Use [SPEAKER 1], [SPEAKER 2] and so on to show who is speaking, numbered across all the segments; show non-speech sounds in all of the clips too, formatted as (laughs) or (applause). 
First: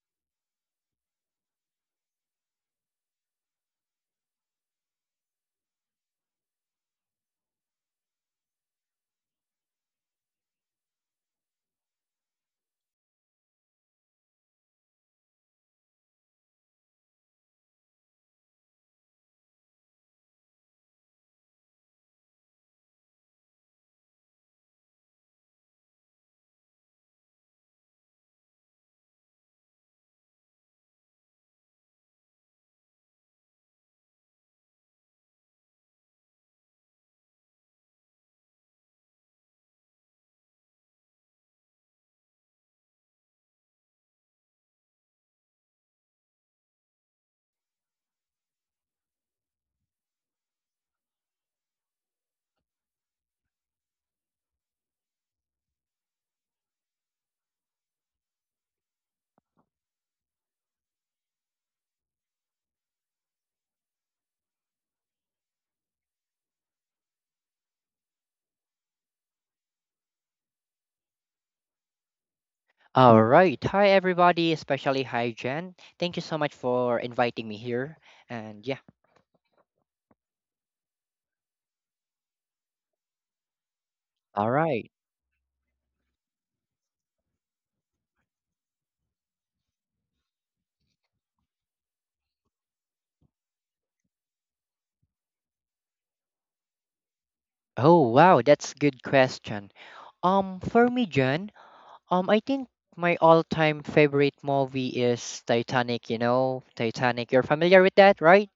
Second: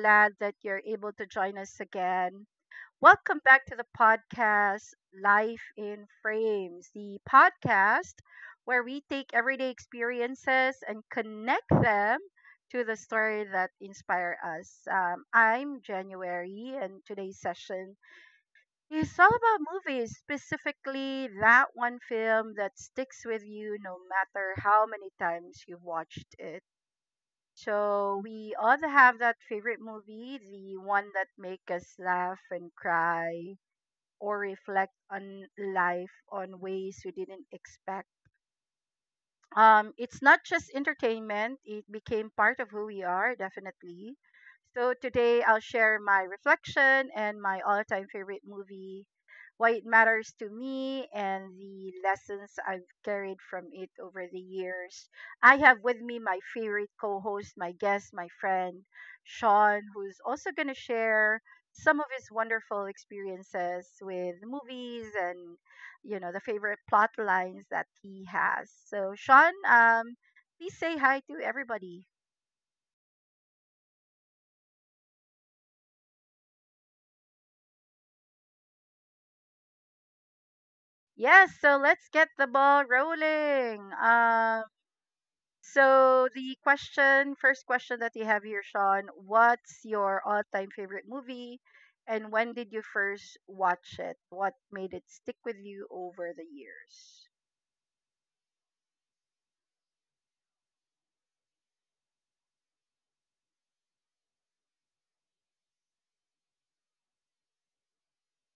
[SPEAKER 1] Glad that you're able to join us again. Welcome back to the podcast Life in Frames, the podcast where we take everyday experiences and connect them to the story that inspire us. I'm January, and today's session it's all about movies, specifically that one film that sticks with you no matter how many times you've watched it. So we all have that favorite movie, the one that make us laugh and cry or reflect on life on ways we didn't expect. It's not just entertainment, it became part of who we are, definitely. So today I'll share my reflection and my all time favorite movie, why it matters to me, and the lessons I've carried from it over the years. I have with me my favorite co host, my guest, my friend, Sean, who's also going to share some of his wonderful experiences with movies and the favorite plot lines that he has. So Sean, please say hi to everybody.
[SPEAKER 2] All right. Hi, everybody, especially hi, Jen. Thank you so much for inviting me here. And yeah,
[SPEAKER 1] Yes, so let's get the ball rolling.
[SPEAKER 2] all right.
[SPEAKER 1] So the question, first question that you have here, Sean, what's your all-time favorite movie, and when did you first watch it? What made it stick with you over the years?
[SPEAKER 2] Oh, wow, that's good question. For me, Jen, I think my all-time favorite movie is Titanic, you know, Titanic. You're familiar with that, right?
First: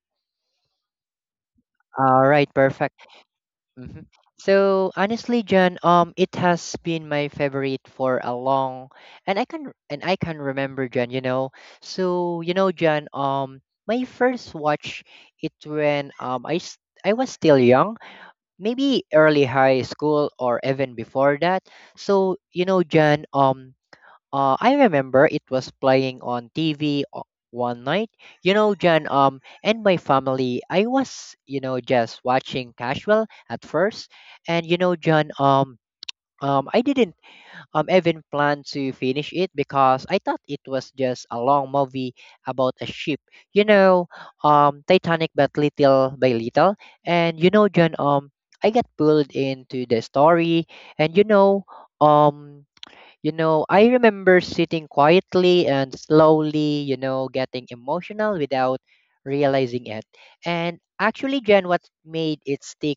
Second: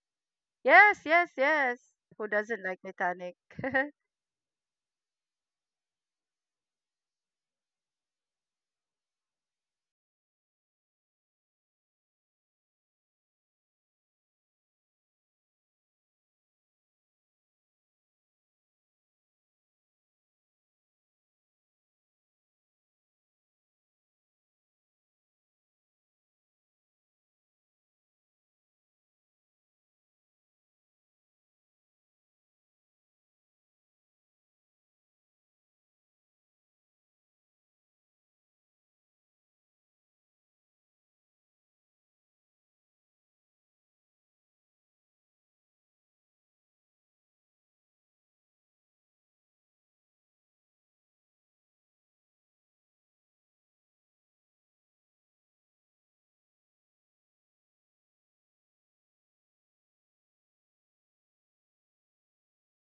[SPEAKER 1] Yes, yes, yes. Who
[SPEAKER 2] All right,
[SPEAKER 1] doesn't like
[SPEAKER 2] perfect.
[SPEAKER 1] Titanic? (laughs)
[SPEAKER 2] Hmm. So honestly, John, it has been my favorite for a long, and I can remember, John. You know, so you know, John, my first watch it when I was still young, maybe early high school or even before that. So you know, John, I remember it was playing on TV one night. You know, Jan, and my family, I was, you know, just watching casual at first. And you know, Jan, I didn't even plan to finish it because I thought it was just a long movie about a ship. You know, Titanic, but little by little. And you know, Jan, I got pulled into the story, and you know, um. You know, I remember sitting quietly and slowly, you know, getting emotional without realizing it. And actually, Jen, what made it stick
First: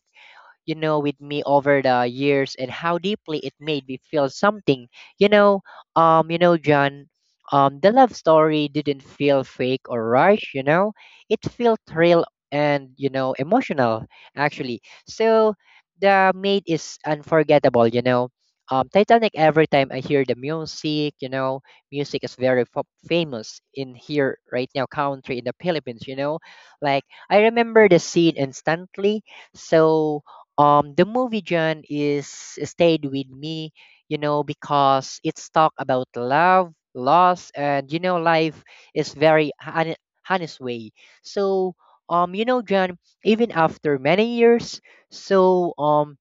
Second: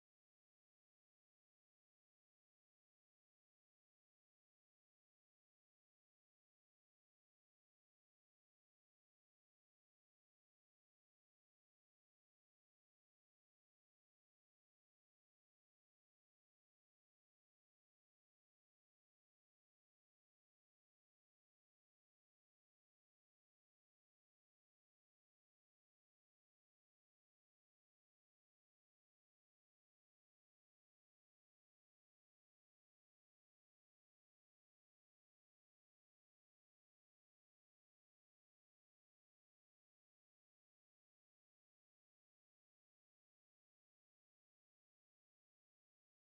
[SPEAKER 2] you know, with me over the years and how deeply it made me feel something. You know, you know, John, the love story didn't feel fake or rushed, you know, it felt real and, you know, emotional actually. So the maid is unforgettable, you know. Titanic, every time I hear the music, you know, music is very famous in here right now, country in the Philippines, you know. Like, I remember the scene instantly. So the movie John is stayed with me you know because it's talk about love loss and you know life is very honest way so you know John even after many years so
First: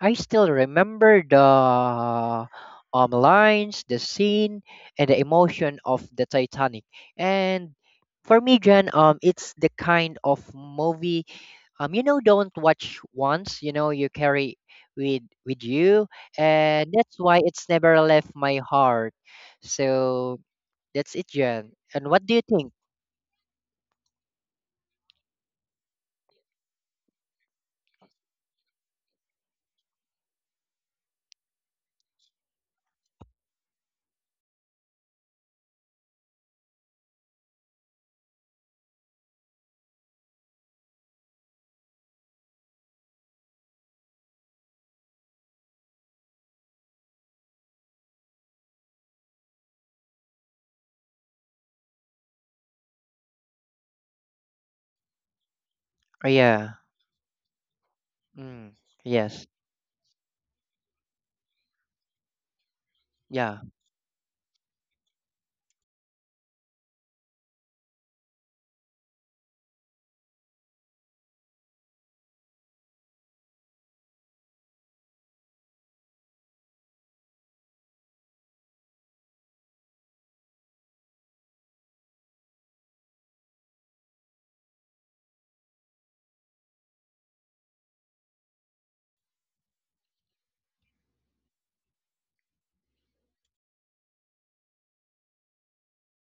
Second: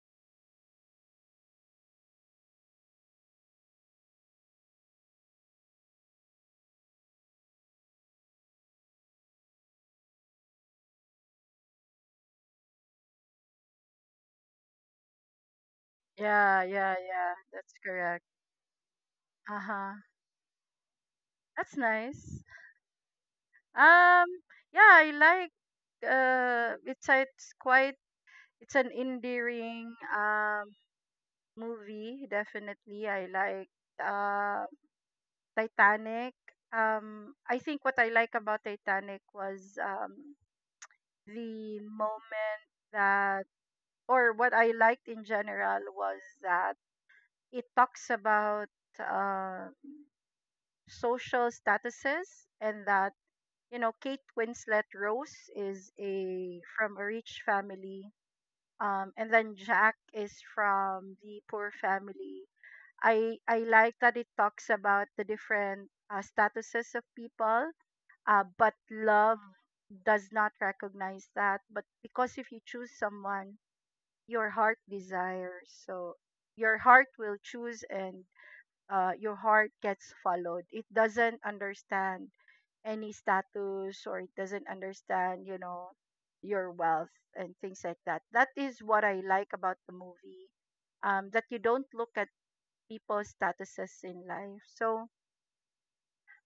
[SPEAKER 2] I still remember the lines the scene and the emotion of the Titanic and for me John it's the kind of movie you know don't watch once you know you carry with you
[SPEAKER 1] Yeah,
[SPEAKER 2] and
[SPEAKER 1] yeah,
[SPEAKER 2] that's
[SPEAKER 1] yeah.
[SPEAKER 2] why it's
[SPEAKER 1] That's
[SPEAKER 2] never
[SPEAKER 1] correct.
[SPEAKER 2] left my heart
[SPEAKER 1] Uh huh.
[SPEAKER 2] so that's it,
[SPEAKER 1] That's
[SPEAKER 2] Jan, and what do
[SPEAKER 1] nice.
[SPEAKER 2] you think?
[SPEAKER 1] Um, yeah, I like it's quite it's an endearing movie, definitely. I like uh Titanic. I think what I like about Titanic was the moment that or what I liked in general was that it talks about um social statuses and that you know Kate Winslet Rose is
[SPEAKER 2] Oh,
[SPEAKER 1] a
[SPEAKER 2] yeah.
[SPEAKER 1] from a rich family
[SPEAKER 2] Mm.
[SPEAKER 1] and
[SPEAKER 2] Yes,
[SPEAKER 1] then Jack is from the poor family. I
[SPEAKER 2] yeah,
[SPEAKER 1] like that it talks about the different statuses of people, but love does not recognize that, but because if you choose someone your heart desires so your heart will choose and your heart gets followed. It doesn't understand any status, or it doesn't understand, you know, your wealth and things like that. That is what I like about the movie. That you don't look at people's statuses in life. So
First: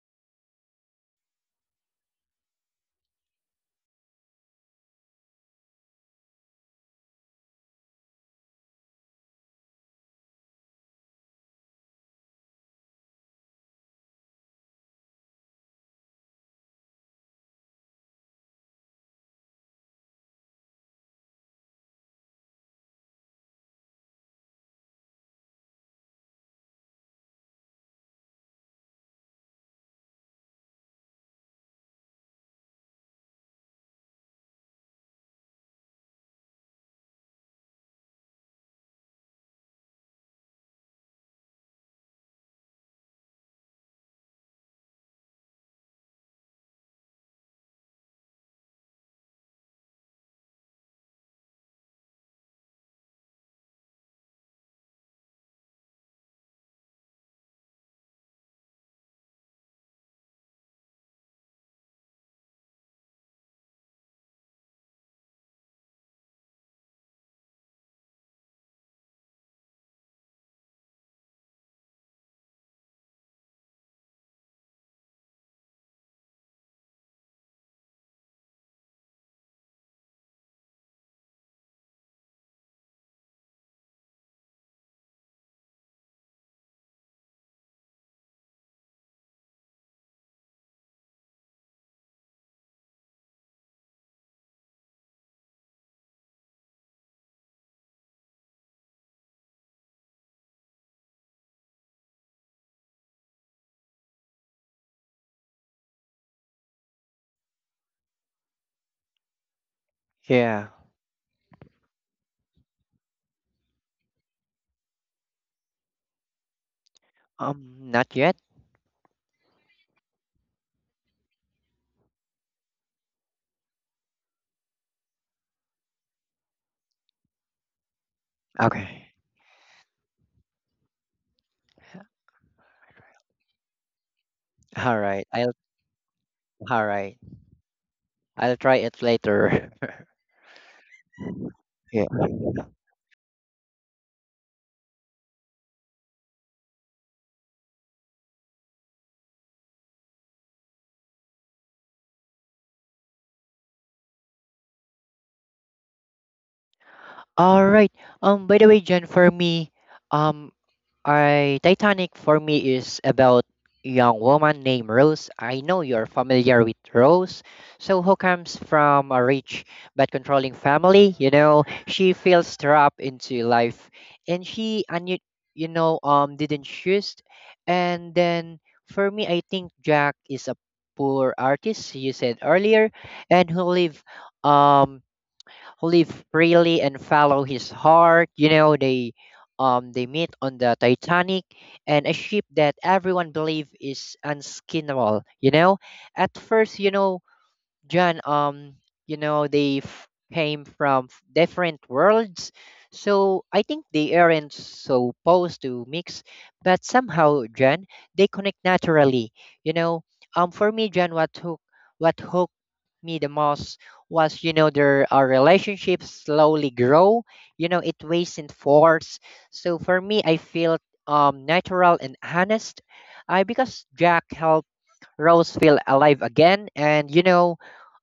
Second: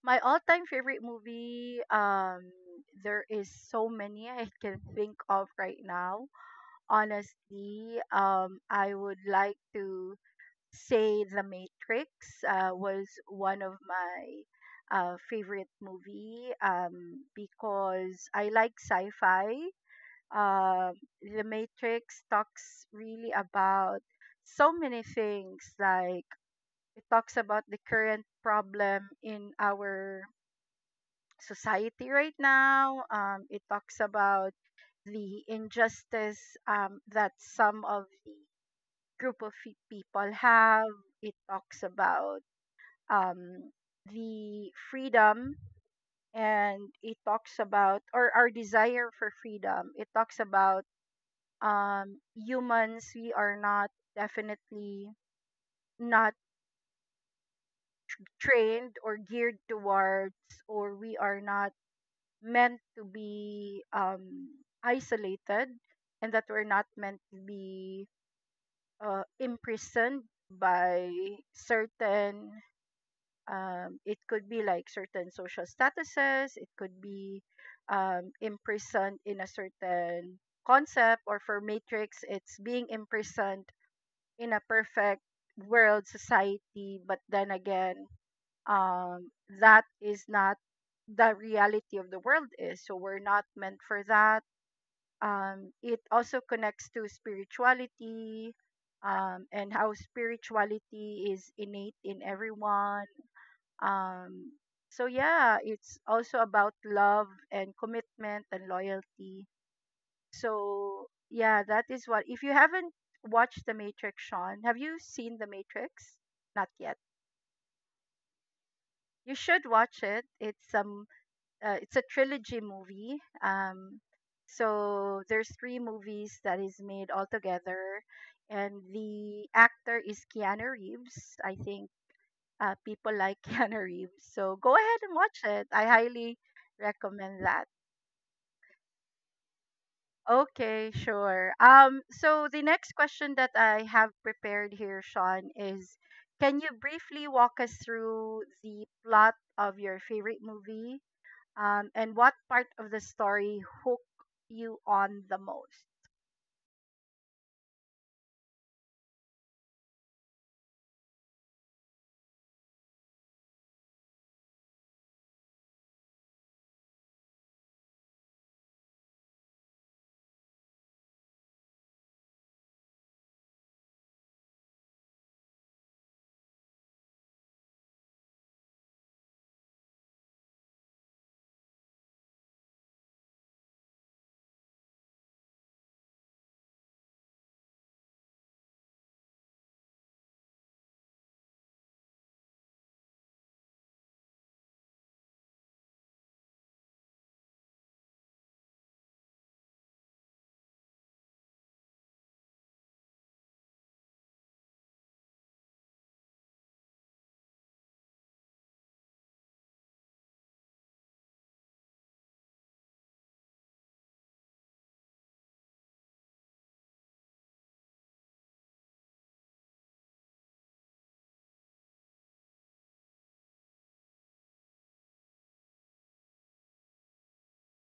[SPEAKER 1] my all-time favorite movie, there is so many (laughs) I can think of right now. Honestly, I would like to say The Matrix was one of my favorite movie because I like sci-fi. Uh, the Matrix talks really about so many things. Like it talks about the current problem in our society right now. It talks about the injustice that some of the group of people have. It talks about um, the freedom and it talks about or our desire for freedom. It talks about humans, we are not definitely not trained or geared towards, or we are not meant to be isolated, and that we're not meant to be imprisoned by certain it could be like certain social statuses, it could be imprisoned in a certain concept, or for matrix it's being imprisoned in a perfect world society. But then again, um, that is not the reality of the world is, so we're not meant for that. It also connects to spirituality and how spirituality is innate in everyone. um, so yeah, it's also about love and commitment and loyalty.
[SPEAKER 2] yeah.
[SPEAKER 1] So yeah, that is what. If you haven't watched The Matrix, Sean, have you seen The Matrix? Not yet.
[SPEAKER 2] Not yet.
[SPEAKER 1] You should watch it. It's a trilogy movie. Um, so there's three movies that is made altogether, and
[SPEAKER 2] Okay.
[SPEAKER 1] the actor is Keanu Reeves. I think
[SPEAKER 2] (laughs)
[SPEAKER 1] people like (laughs) Keanu Reeves. So go
[SPEAKER 2] All
[SPEAKER 1] ahead and
[SPEAKER 2] right,
[SPEAKER 1] watch
[SPEAKER 2] I'll
[SPEAKER 1] it. I highly
[SPEAKER 2] all right,
[SPEAKER 1] recommend that.
[SPEAKER 2] I'll try it later. (laughs)
[SPEAKER 1] Okay, sure.
[SPEAKER 2] Yeah,
[SPEAKER 1] So the next question that I have prepared here, Sean, is can you briefly walk us through the plot of your favorite movie? And what part of the story hooked you on the most?
[SPEAKER 2] all right. By the way, Jen, for me, um I Titanic for me is about a young woman named Rose. I know you're familiar with Rose. So who comes from a rich but controlling family, you know, she feels trapped into life and she and you know didn't choose, and then for me I think Jack is a poor artist you said earlier and who live um live freely and follow his heart. You know, they meet on the Titanic and a ship that everyone believe is unskinnable, you know? At first, you know, John, you know, they came from different worlds, so I think they aren't supposed to mix, but somehow, John, they connect naturally. You know, for me, John, what hooked me the most was, you know, their our relationships slowly grow. You know, it wasn't forced. So for me, I feel natural and honest. I because Jack helped Rose feel alive again, and you know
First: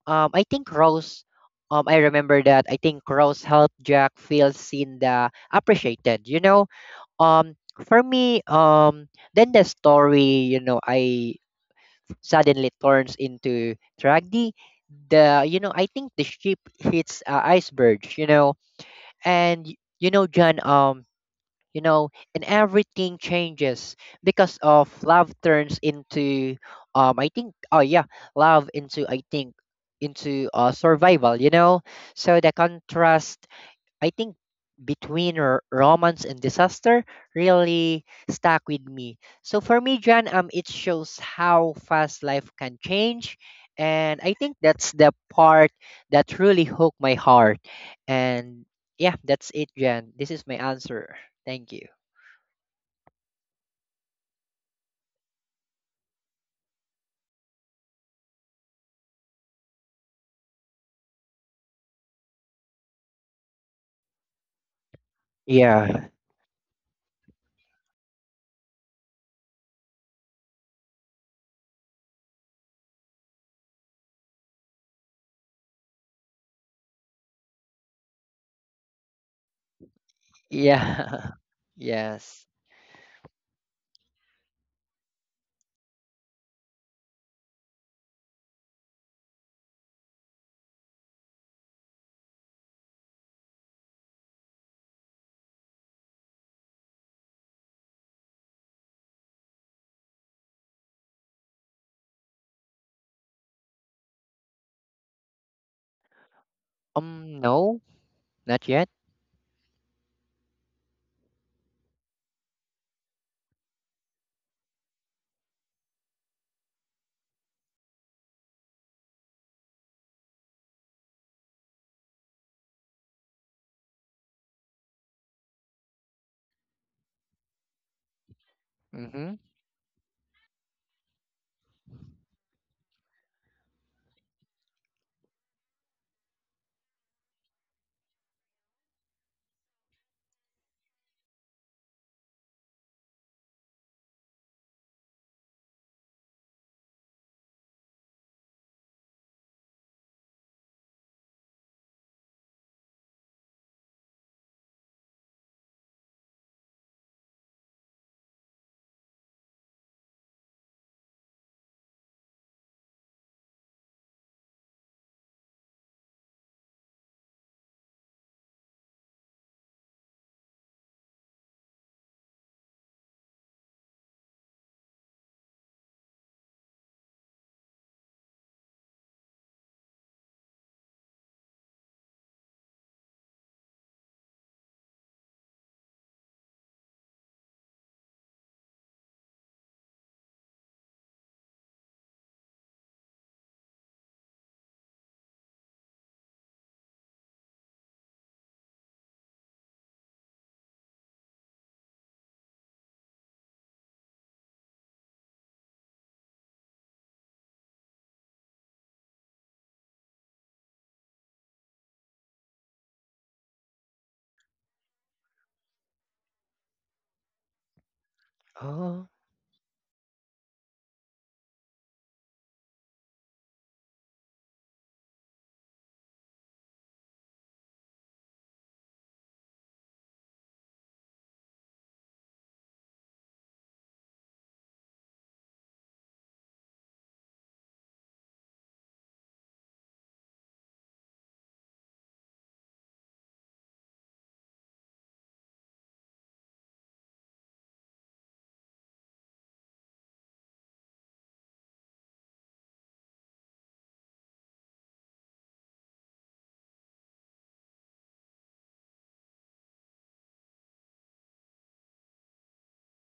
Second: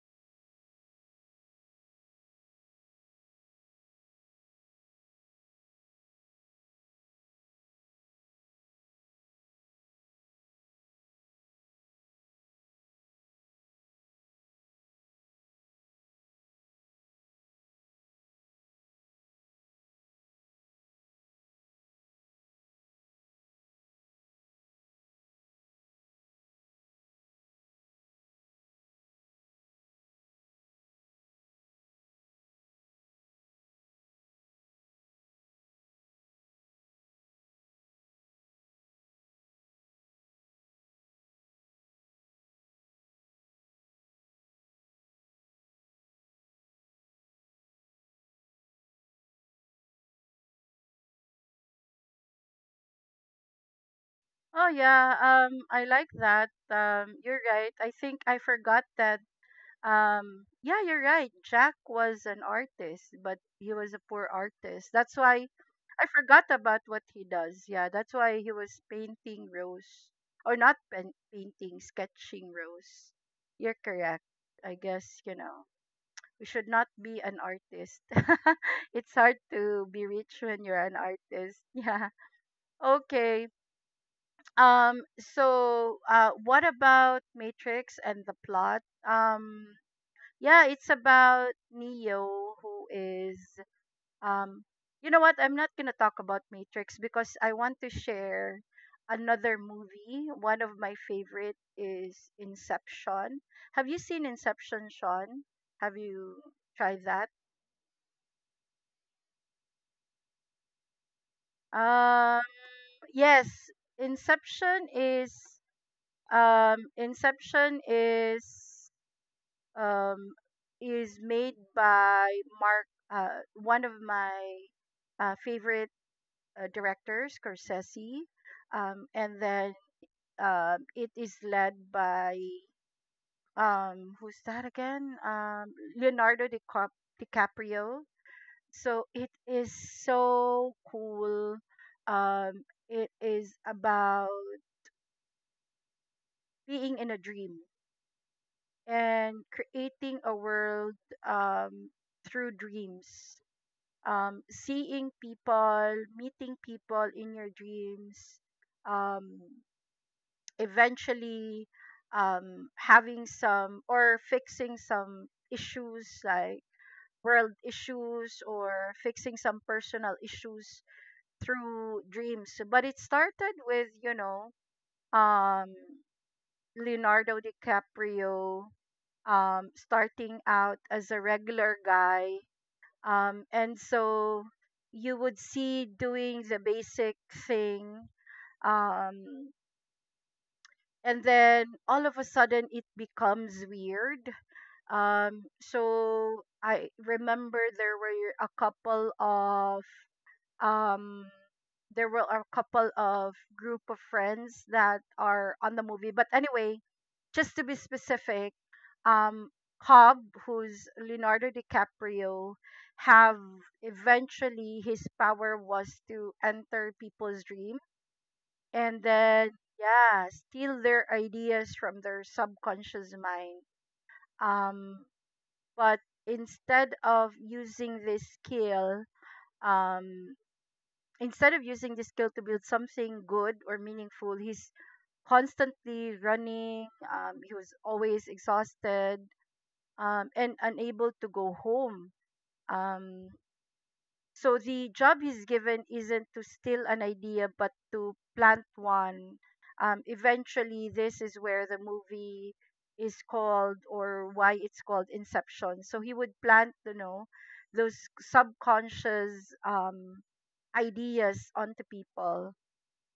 [SPEAKER 2] I think Rose. I remember that. I think Rose helped Jack feel seen, the appreciated. You know, um, for me, then the story, you know, I suddenly turns into tragedy. The you know, I think the ship hits iceberg. You know, and you know, John. You know, and everything changes because of love turns into, I think, oh yeah, love into, into survival, you know. So the contrast, I think, between romance and disaster really stuck with me. So for me, John, it shows how fast life can change. And I think that's the part that really hooked my heart. And yeah, that's it, Jan. This is my answer. Thank you.
[SPEAKER 1] Oh yeah, I like that. You're right. I think I forgot that. Yeah, you're right. Jack was an artist, but he was a poor artist. That's why I
[SPEAKER 2] Yeah.
[SPEAKER 1] forgot about what he does. Yeah, that's why he was painting Rose, or not pen- painting, sketching Rose. You're correct. I guess, you know, we should not be an artist. (laughs) It's hard to be rich when you're an
[SPEAKER 2] Yeah.
[SPEAKER 1] artist. (laughs)
[SPEAKER 2] (laughs)
[SPEAKER 1] Yeah.
[SPEAKER 2] Yes.
[SPEAKER 1] Okay. So what about Matrix and the plot? Um, yeah, it's about Neo who is um you know what? I'm not going to talk about Matrix because I want to share another movie. One of my favorite is Inception. Have you seen Inception, Sean? Have you tried that?
[SPEAKER 2] No, not yet.
[SPEAKER 1] Um yes, Inception is Inception um is made by Mark one of my favorite director Scorsese,
[SPEAKER 2] Mm-hmm.
[SPEAKER 1] and then it is led by who's that again? DiCaprio. So it is so cool. Um, it is about being in a dream and creating a world um, through dreams. Seeing people, meeting people in your dreams, um, eventually having some or fixing some issues like world issues or fixing some personal issues through dreams. But it started with, you know, um, Leonardo DiCaprio starting out as a regular guy. And so you would see doing the basic thing. Um, and then all of a sudden it becomes weird. So I remember there were a couple of um there were a couple of group of friends that are on the movie, but anyway, just to be specific, um Cobb, who's Leonardo DiCaprio, have eventually his power was to enter people's dream and
[SPEAKER 2] Oh,
[SPEAKER 1] then yeah steal their ideas from their subconscious mind. um but instead of using this skill um instead of using this skill to build something good or meaningful, he's constantly running. He was always exhausted and unable to go home. um So the job he's given isn't to steal an idea, but to plant one. Eventually, this is where the movie is called, or why it's called Inception. So he would plant, you know, those subconscious ideas onto people.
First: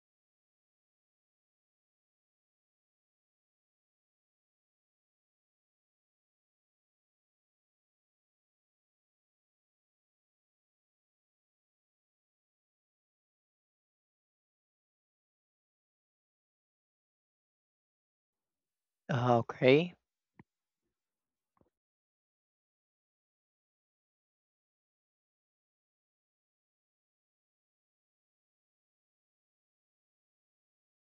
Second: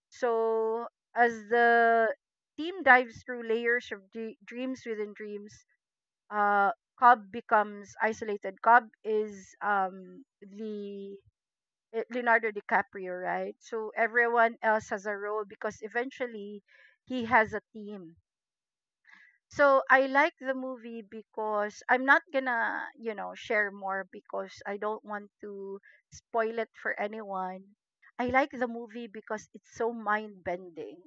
[SPEAKER 1] So as the team dives through layers of dreams within dreams, uh, Cobb becomes isolated. Cobb is the Leonardo DiCaprio, right? So everyone else has a role because eventually he has a team. So
[SPEAKER 2] okay.
[SPEAKER 1] I like the movie because I'm not gonna, you know, share more because I don't want to spoil it for anyone. I like the movie because it's so mind bending.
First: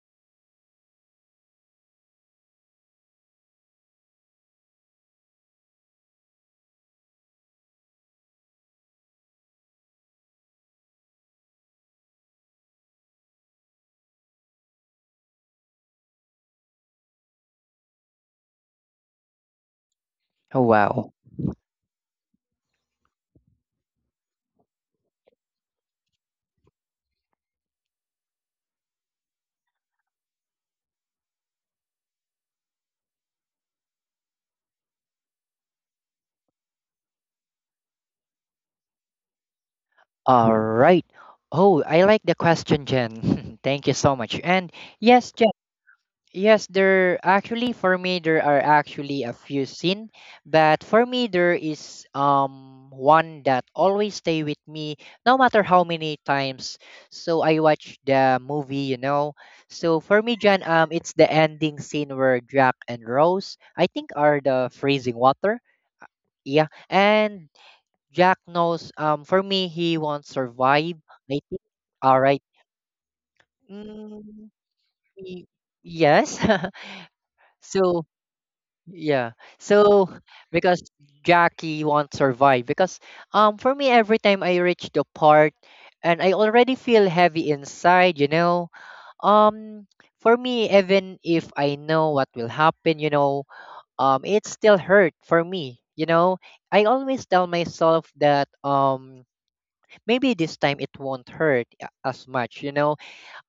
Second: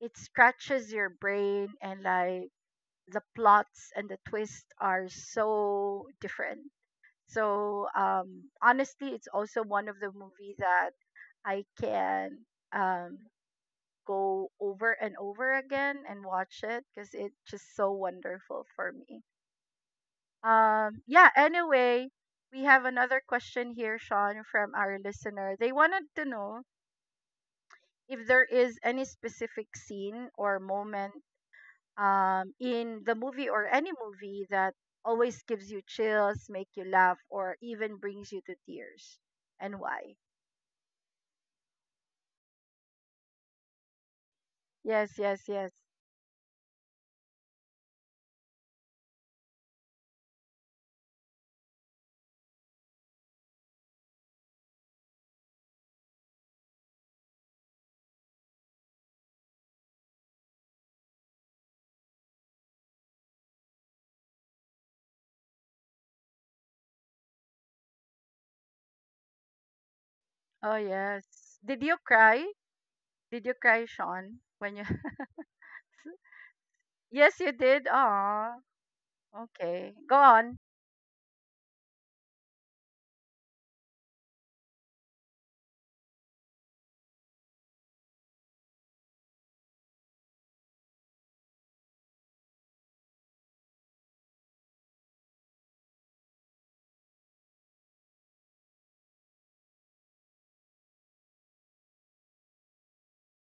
[SPEAKER 1] It scratches your brain, and like the plots and the twists are so different. So honestly it's also one of the movie that I can um, go over and over again and watch it because it's just so wonderful for me.
[SPEAKER 2] Oh, wow.
[SPEAKER 1] Yeah, anyway, we have another question here, Sean, from our listener. They wanted to know if there is any specific scene or moment in the movie or any movie that always gives you chills, make you laugh, or even brings you to tears, and why.
[SPEAKER 2] All right. Oh, I like the question, Jen. (laughs) Thank you so much. And
[SPEAKER 1] Yes,
[SPEAKER 2] yes,
[SPEAKER 1] yes, yes.
[SPEAKER 2] yes, there actually for me there are actually a few scene, but for me there is one that always stay with me no matter how many times. So I watch the movie, you know. So for me, John, it's the ending scene where Jack and Rose, I think, are the freezing water. Yeah, and Jack knows. For me, he won't
[SPEAKER 1] Oh,
[SPEAKER 2] survive. I
[SPEAKER 1] yes.
[SPEAKER 2] think.
[SPEAKER 1] Did you
[SPEAKER 2] All
[SPEAKER 1] cry?
[SPEAKER 2] right.
[SPEAKER 1] Did you cry, Sean?
[SPEAKER 2] Mm,
[SPEAKER 1] When you
[SPEAKER 2] y-
[SPEAKER 1] (laughs)
[SPEAKER 2] yes. (laughs)
[SPEAKER 1] Yes, you did.
[SPEAKER 2] So
[SPEAKER 1] Ah,
[SPEAKER 2] yeah.
[SPEAKER 1] okay.
[SPEAKER 2] So
[SPEAKER 1] Go on.
[SPEAKER 2] because Jackie won't survive because for me every time I reach the part and I already feel heavy inside, you know. Um for me even if I know what will happen, you know, it still hurt for me, you know. I always tell myself that maybe this time it won't hurt as much, you know,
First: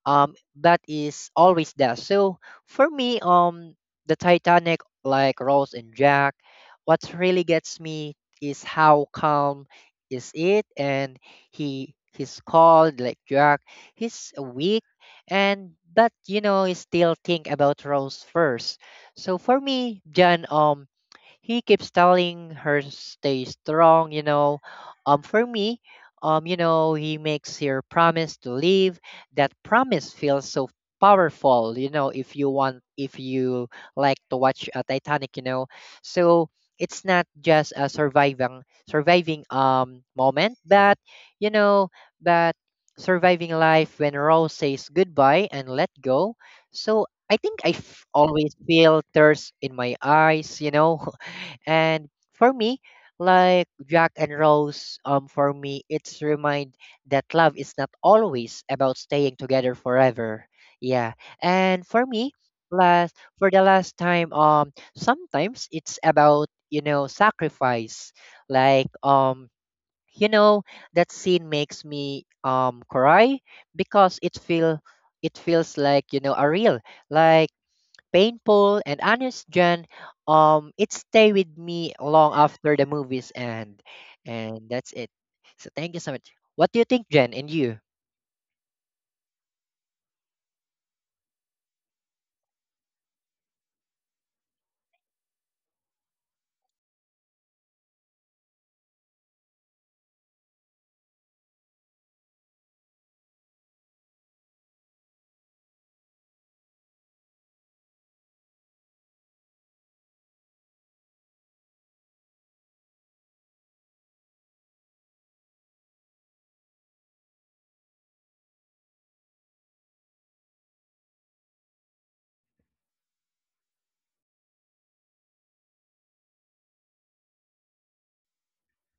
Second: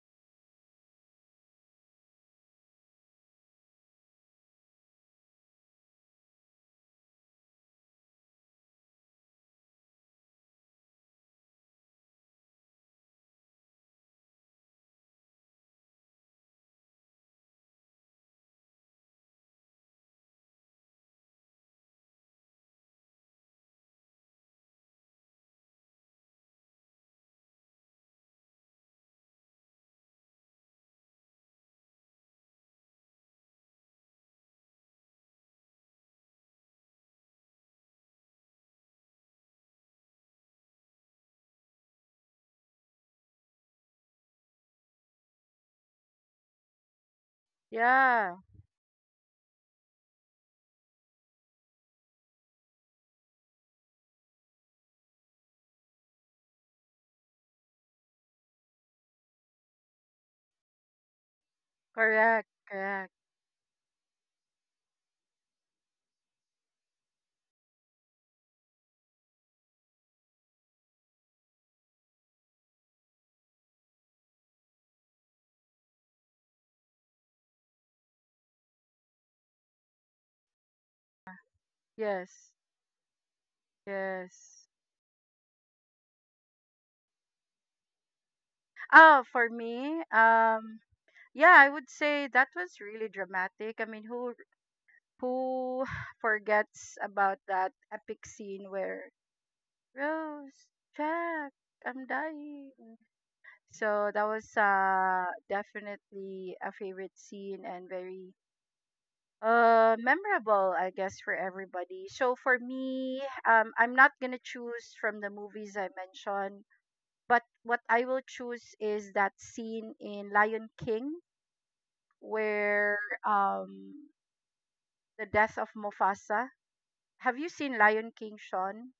[SPEAKER 2] um that is always there, so for me, the Titanic, like Rose and Jack, what really gets me is how calm is it, and he's called like Jack, he's weak, and but you know he still think about Rose first. So for me, John, he keeps telling her stay strong, you know, for me, you know, he makes her promise to leave, that promise feels so powerful, you know, if you like to watch Titanic, you know, so it's not just a surviving surviving moment, but you know, but surviving life when Rose says goodbye and let go. So I think I
[SPEAKER 1] Yeah,
[SPEAKER 2] always feel tears in my eyes, you know. (laughs) And for me, like Jack and Rose, for me, it's remind that love is not always about staying together forever. Yeah. And for me,
[SPEAKER 1] correct, correct.
[SPEAKER 2] last for the last time, sometimes it's about, you know, sacrifice. Like, you know, that scene makes me cry because it feels like, you know, a real like painful and honest, Jan, it stay with me long
[SPEAKER 1] Yes,
[SPEAKER 2] after the movies end,
[SPEAKER 1] yes.
[SPEAKER 2] and that's it. So thank you so much. What do you think, Jen, and you?
[SPEAKER 1] Oh, for me, yeah, I would say that was really dramatic. I mean, who (sighs) forgets about that epic scene where Rose, Jack, I'm dying. So that was definitely a favorite scene and very memorable, I guess, for everybody. So for me, I'm not gonna choose from the movies I mentioned, but what I will choose is that scene in Lion King where um the death of Mufasa. Have you seen Lion King, Sean?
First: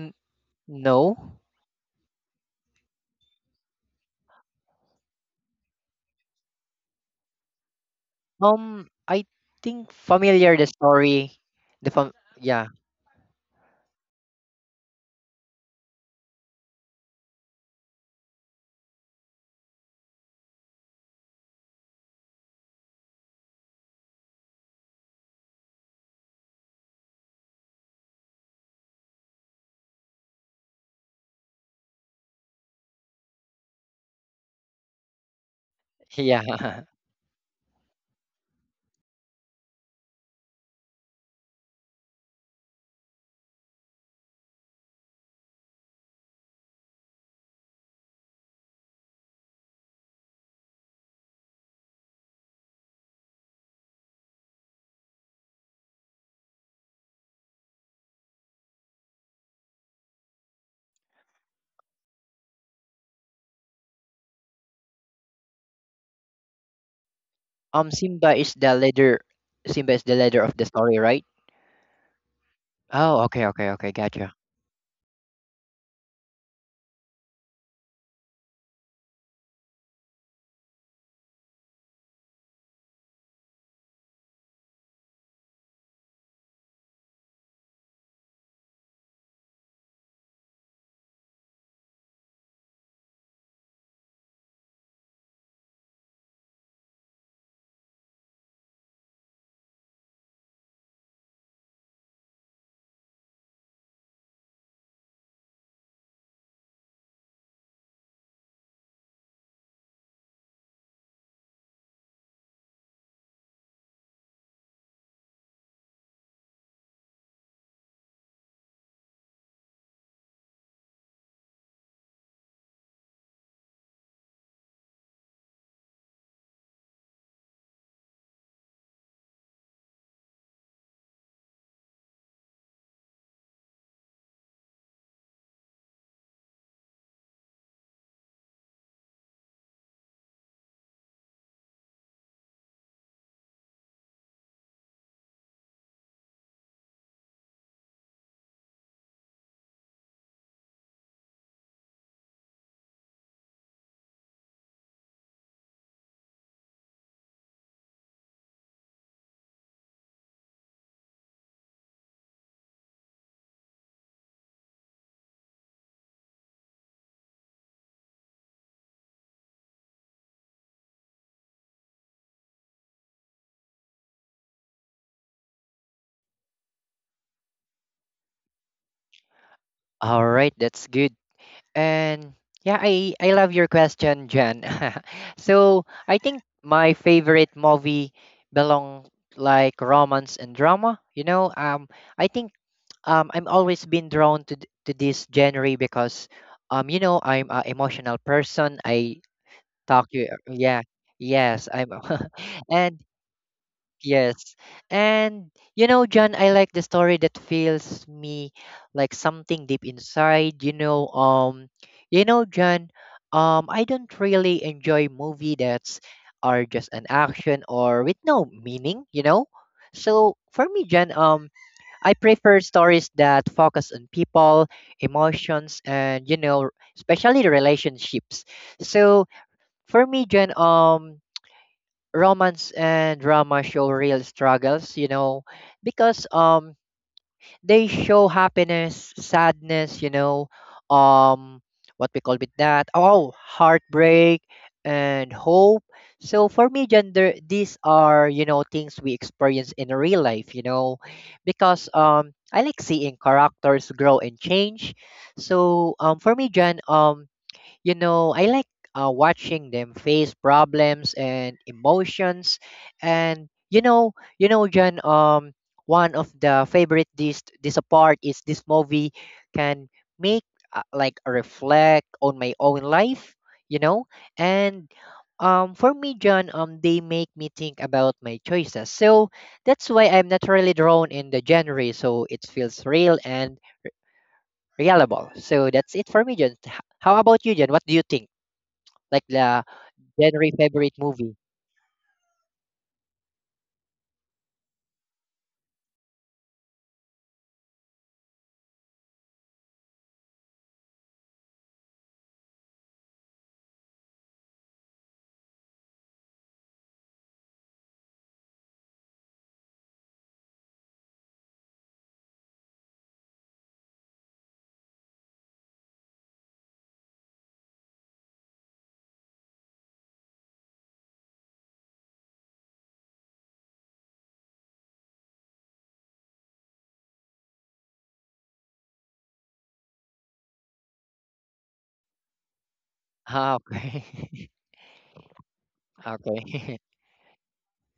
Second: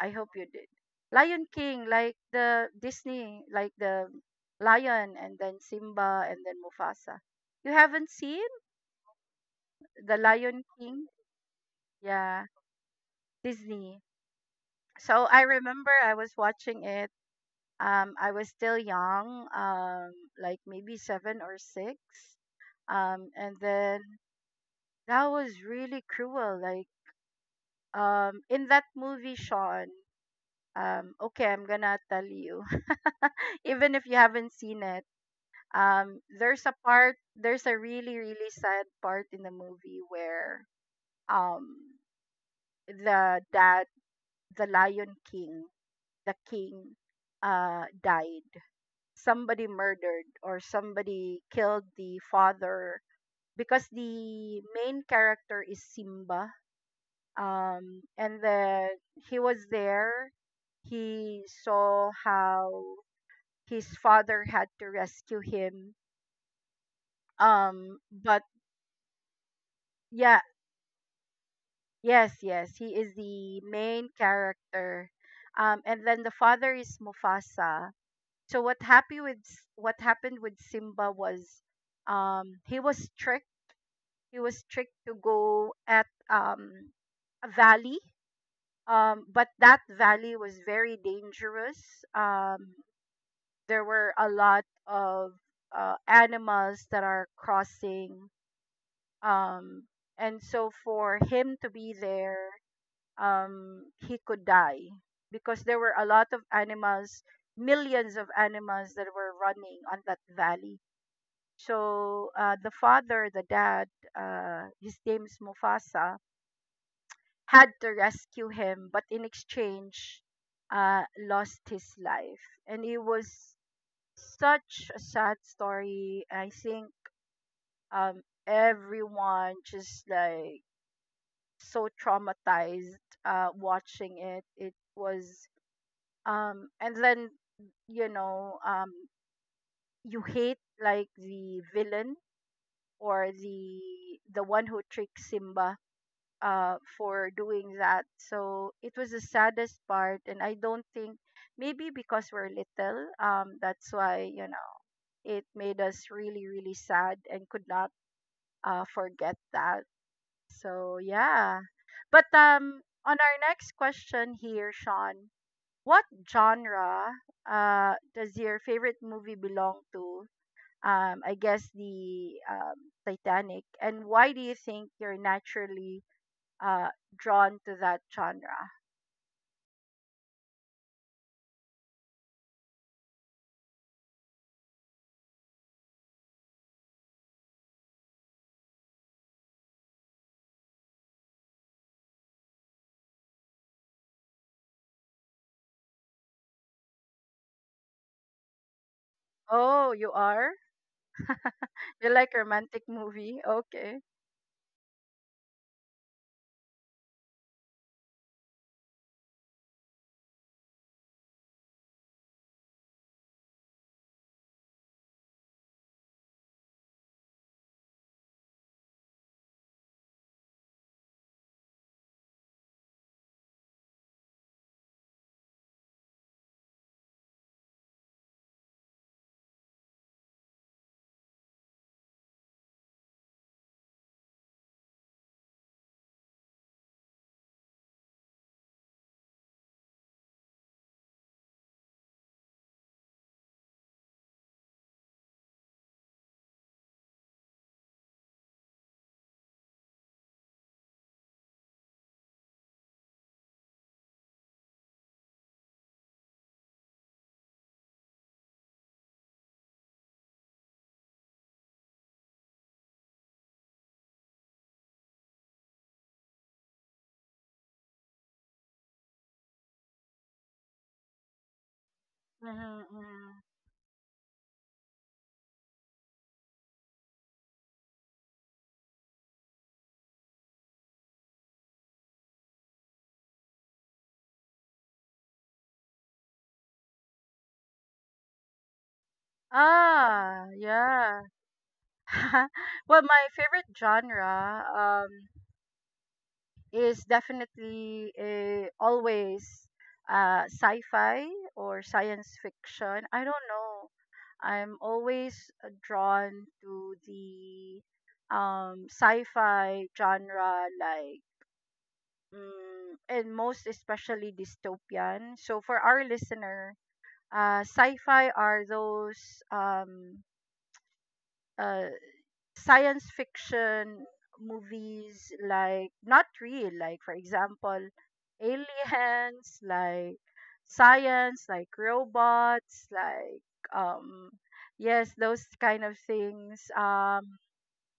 [SPEAKER 1] I hope you did.
[SPEAKER 2] no.
[SPEAKER 1] Lion King, like the Disney, like the lion and then Simba and then Mufasa. You haven't seen
[SPEAKER 2] I think
[SPEAKER 1] the
[SPEAKER 2] familiar
[SPEAKER 1] Lion
[SPEAKER 2] the
[SPEAKER 1] King?
[SPEAKER 2] story. The fam
[SPEAKER 1] Yeah,
[SPEAKER 2] Yeah,
[SPEAKER 1] Disney. So I remember I was watching it. I was still young, like maybe 7 or 6. And then that was really cruel. Like in that movie, Sean. Okay, I'm gonna tell you, (laughs) even if you haven't seen it.
[SPEAKER 2] (laughs)
[SPEAKER 1] There's a
[SPEAKER 2] yeah.
[SPEAKER 1] part, there's a really really sad part in the movie where um the dad, the Lion King, the king, died. Somebody murdered or somebody killed the father because the main character is Simba. And then he was there. He saw how his father had to rescue him.
[SPEAKER 2] Simba
[SPEAKER 1] But
[SPEAKER 2] is the leader. Simba is the
[SPEAKER 1] yeah,
[SPEAKER 2] leader of the story, right?
[SPEAKER 1] yes, yes, he is
[SPEAKER 2] Oh, okay,
[SPEAKER 1] the
[SPEAKER 2] okay, okay.
[SPEAKER 1] main
[SPEAKER 2] Gotcha.
[SPEAKER 1] character. And then the father is Mufasa. So what happened with Simba was um, he was tricked he was tricked to go at a valley. But that valley was very dangerous. Um, there were a lot of animals that are crossing. Um, and so for him to be there, he could die because there were a lot of animals, millions of animals that were running on that valley. So the father, the dad, his name's Mufasa, had to rescue him, but in exchange, uh, lost his life. And it was such a sad story. I think everyone just like so traumatized watching it. It was, and then, you know, you hate like the villain or the one who tricks Simba for doing that. So it was the saddest part, and I don't think maybe because we're little, that's why it made us really, really sad and could not forget that. So yeah. But on our next question here, Sean, what genre does your favorite movie belong to? I guess the Titanic. And why do you think you're naturally uh, drawn to that genre?
[SPEAKER 2] All right, that's good. And yeah, I love your question, Jan. (laughs) So I think my favorite movie belong like romance and drama. You know, I think I'm always been drawn to to this genre because you know I'm an emotional person. I
[SPEAKER 1] Oh,
[SPEAKER 2] talk
[SPEAKER 1] you
[SPEAKER 2] to
[SPEAKER 1] are?
[SPEAKER 2] yeah yes I'm.
[SPEAKER 1] You like
[SPEAKER 2] (laughs)
[SPEAKER 1] romantic
[SPEAKER 2] And
[SPEAKER 1] movie? Okay.
[SPEAKER 2] yes. And you know, John, I like the story that feels me like something deep inside, you know, John, I don't really enjoy movie that's are just an action or with no meaning, you know? So for me, John, I prefer stories that focus on people, emotions and you know, especially relationships. So for me, John, romance and drama show real struggles, you know, because they show happiness, sadness, you know, um what we call it that, oh, heartbreak and hope. So for me, gender, these are you know things we experience in real life, you know, because I like seeing characters grow and change. So for me, Jan, you know, I like watching them face problems and emotions. And you know, John. One of the favorite this part is this movie can make like reflect on my own
[SPEAKER 1] Mm-hmm.
[SPEAKER 2] life. You know, and for me, John, they make me think about my choices. So that's why I'm not really drawn in the genre. So it feels real and reliable. So that's it for me, John. How about you, John? What do you think? Like the
[SPEAKER 1] Ah,
[SPEAKER 2] January favorite
[SPEAKER 1] yeah.
[SPEAKER 2] movie.
[SPEAKER 1] (laughs) Well, my favorite genre is definitely always sci-fi or science fiction. I don't know. I'm always drawn to the sci-fi genre, like and most especially dystopian. So for our listener, sci-fi are those um, uh, science fiction movies, like not real, like for example, aliens, like science, like robots, like
[SPEAKER 2] Ah,
[SPEAKER 1] um,
[SPEAKER 2] okay.
[SPEAKER 1] yes, those kind of
[SPEAKER 2] (laughs)
[SPEAKER 1] things.
[SPEAKER 2] Okay. (laughs)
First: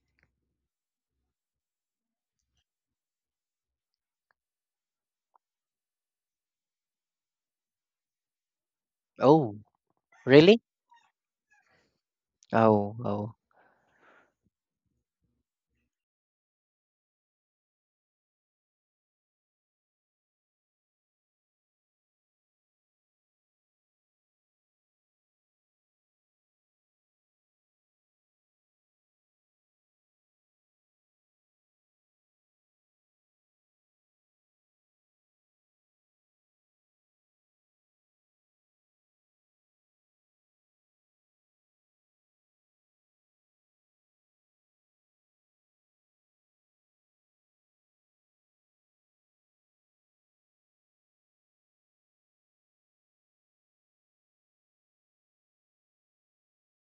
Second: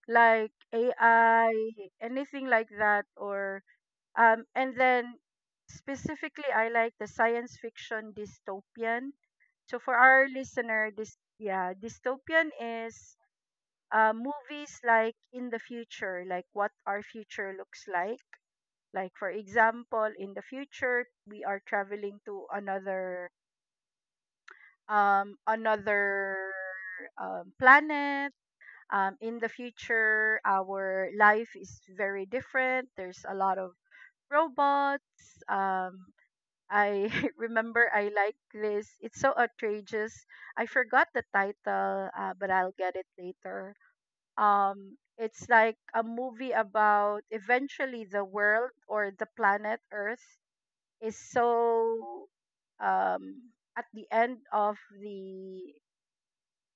[SPEAKER 1] Like AI, anything like that, or and then specifically, I like the science fiction dystopian.
[SPEAKER 2] Oh,
[SPEAKER 1] So for our
[SPEAKER 2] really?
[SPEAKER 1] listener, this, yeah, dystopian
[SPEAKER 2] Oh,
[SPEAKER 1] is
[SPEAKER 2] oh.
[SPEAKER 1] movies like in the future, like what our future looks like. Like for example, in the future, we are traveling to another um another planet. In the future, our life is very different. There's a lot of robots. I (laughs) remember I like this. It's so outrageous. I forgot the title, but I'll get it later. It's like a movie about eventually the world or the planet Earth is so um, at the end of the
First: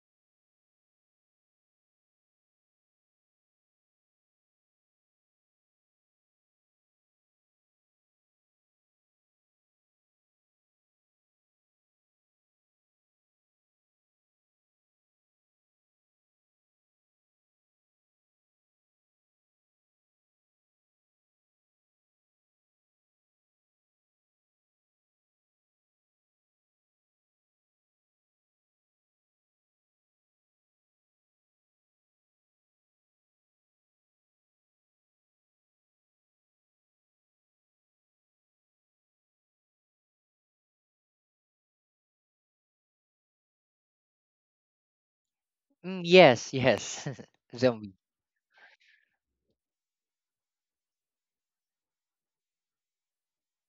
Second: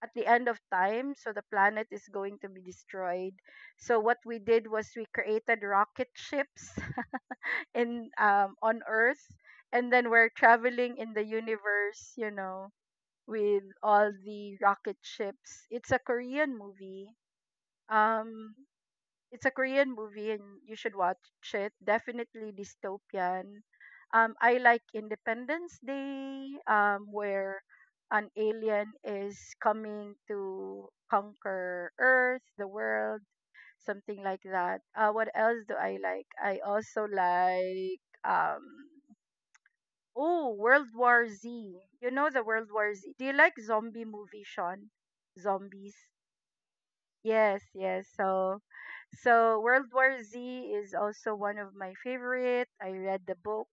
[SPEAKER 1] at the end of time, so the planet is going to be destroyed. So what we did was we created rocket ships (laughs) in on earth, and then we're traveling in the universe, you know, with all the rocket ships. It's a Korean movie. um it's a Korean movie, and you should watch it. Definitely dystopian. I like Independence Day, where an alien is coming to conquer earth, the world, something like that. What else do I like? I also like, oh, World War Z. You know the World War Z. Do you like zombie movie, Sean? Zombies.
[SPEAKER 2] Mm, yes, yes. (laughs)
[SPEAKER 1] Yes,
[SPEAKER 2] Zombie.
[SPEAKER 1] yes. So, so World War Z is also one of my favorite. I read the book.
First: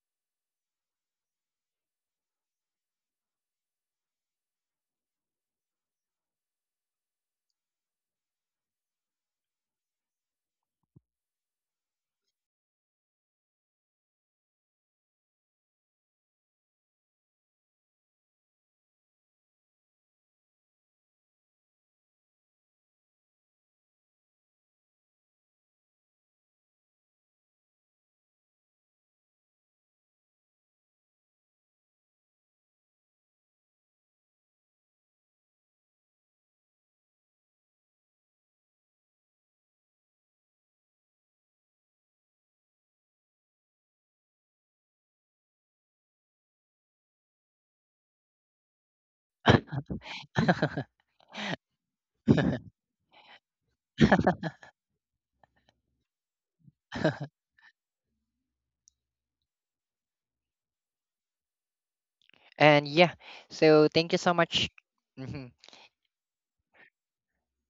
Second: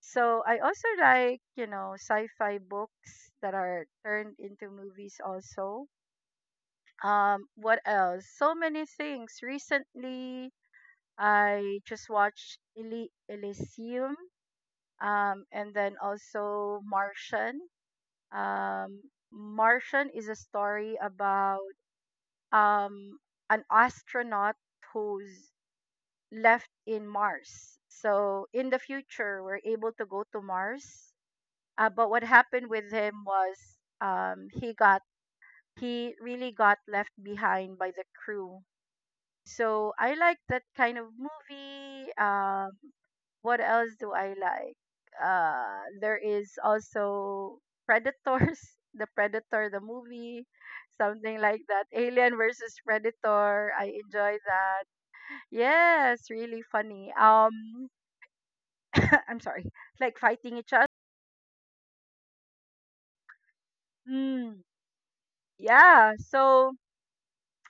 [SPEAKER 1] So I also like, you know, sci-fi books that are turned into movies also. What else? So many things. Recently, I just watched *Eli Elysium, and then also Martian. Um, Martian is a story about um, an astronaut who's left in Mars. So in the future, we're able to go to Mars. But what happened with him was um, he got he really got left behind by the crew. So I like that kind of movie. What else do I like? There is also Predators, (laughs) the Predator, the movie, something like that. Alien versus Predator. I enjoy that. Yes, really funny.
[SPEAKER 2] (laughs)
[SPEAKER 1] (coughs) I'm sorry, like fighting each other.
[SPEAKER 2] And yeah, so thank you so
[SPEAKER 1] Mm,
[SPEAKER 2] much. Mhm.
[SPEAKER 1] yeah. So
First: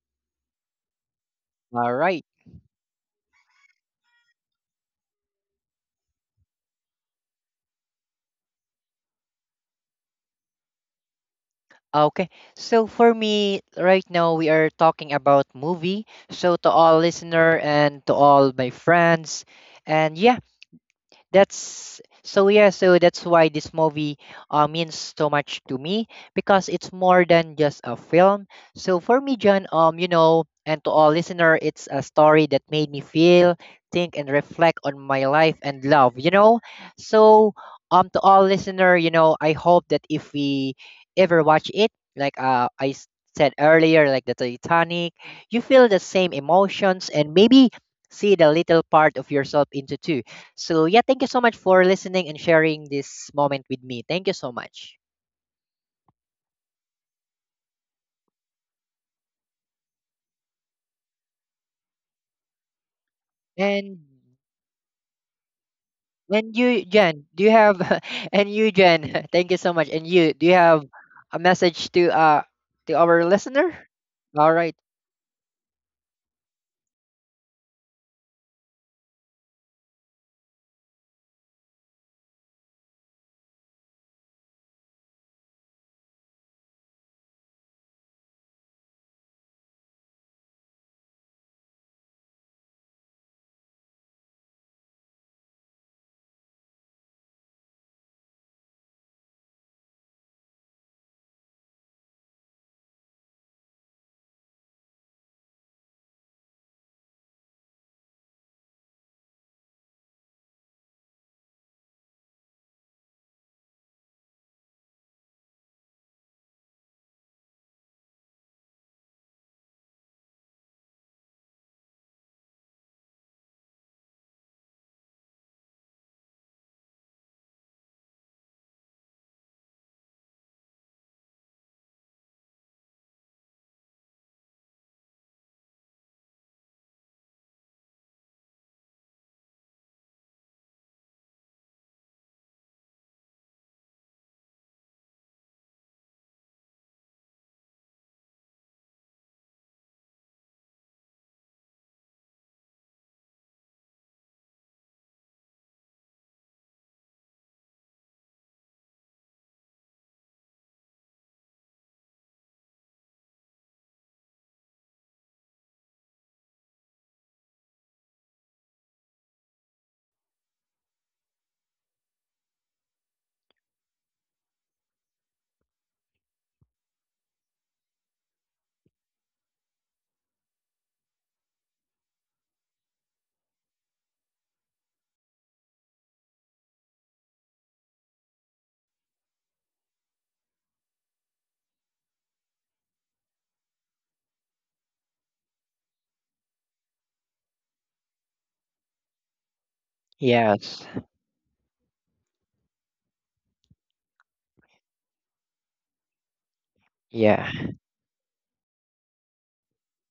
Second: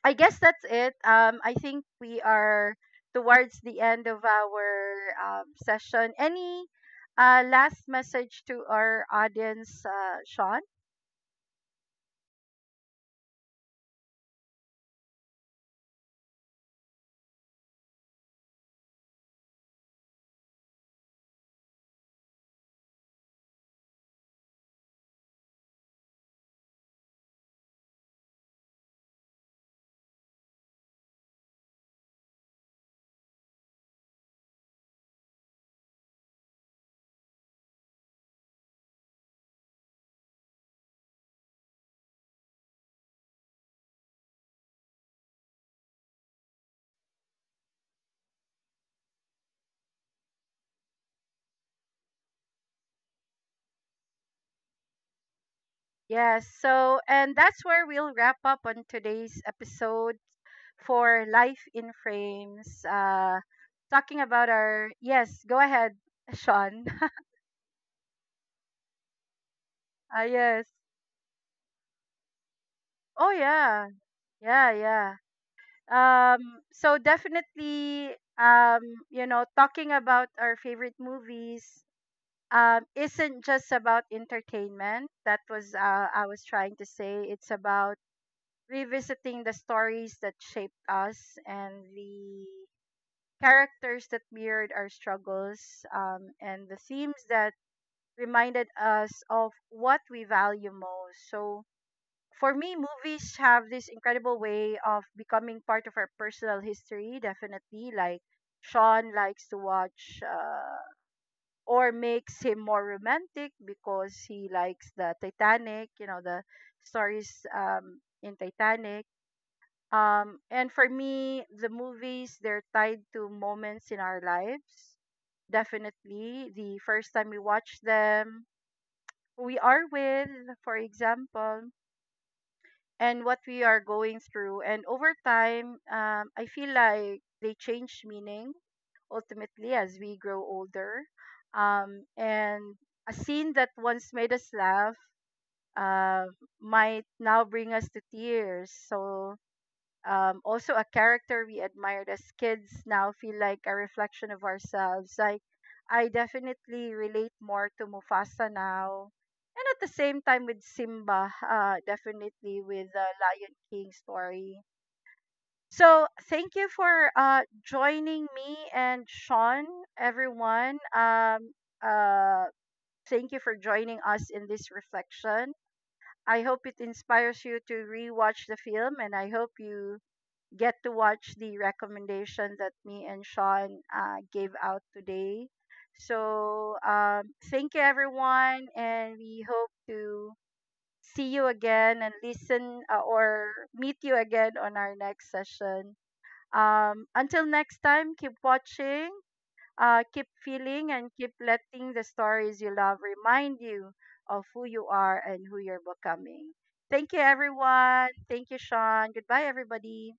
[SPEAKER 1] I guess that's it. I think
[SPEAKER 2] All
[SPEAKER 1] we
[SPEAKER 2] right.
[SPEAKER 1] are towards the end of our session. Any last message to our audience, Sean?
[SPEAKER 2] Okay. So for me, right now we are talking about movie. So to all listener and to all my friends, and yeah, that's so yeah so that's why this movie means so much to me because it's more than just a film. So for me, John, you know, and to all listener it's a story that made me feel think and reflect on my life and love, you know. So to all listener, you know, I hope that if we ever watch it, like said earlier, like the Titanic, you feel the same emotions and maybe see the little part of yourself into too. So, yeah, thank you so much for listening and sharing this moment with me. Thank you so much.
[SPEAKER 1] Yes. So, and that's where we'll wrap up on today's episode for Life in Frames.
[SPEAKER 2] And
[SPEAKER 1] Talking about our, yes, go ahead, (laughs)
[SPEAKER 2] and
[SPEAKER 1] Sean.
[SPEAKER 2] you,
[SPEAKER 1] (laughs)
[SPEAKER 2] Jen, do you have (laughs) and you, Jen, (laughs) thank you so much. And you, do you
[SPEAKER 1] Yes.
[SPEAKER 2] have a message to
[SPEAKER 1] Oh
[SPEAKER 2] our listener?
[SPEAKER 1] yeah,
[SPEAKER 2] All
[SPEAKER 1] yeah,
[SPEAKER 2] right.
[SPEAKER 1] yeah. So definitely, um you know, talking about our favorite movies isn't just about entertainment. That was, I was trying to say, it's about revisiting the stories that shaped us and the characters that mirrored our struggles, and the themes that reminded us of what we value most. So for me, movies have this incredible way of becoming part of our personal history, definitely. Like, Sean likes to watch, or makes him more romantic because he likes the Titanic, you know, the stories in Titanic. And for me, the movies, they're tied to moments in our lives. Definitely. The first time we watch them, who we are with, for example, and what we are going through. And over time, I feel like they change meaning ultimately as we grow older. And a scene that once made us laugh uh, might now bring us to tears. So also a character we admired as kids now feel like a reflection of ourselves. Like I definitely relate more to Mufasa now, and at the same time with Simba, definitely with the Lion King story. So thank you for joining me and Sean, everyone. Uh, thank you for joining us in this reflection. I hope it inspires you to rewatch the film, and I hope you get to watch the recommendation that me and Sean gave out today. So, thank you, everyone, and we hope to see you again and listen, or meet you again on our next session. Until next time, keep watching, keep feeling,
[SPEAKER 2] Yes.
[SPEAKER 1] and keep letting the stories you love remind you of who you are and who you're becoming. Thank you,
[SPEAKER 2] Yeah.
[SPEAKER 1] everyone. Thank you, Sean. Goodbye, everybody.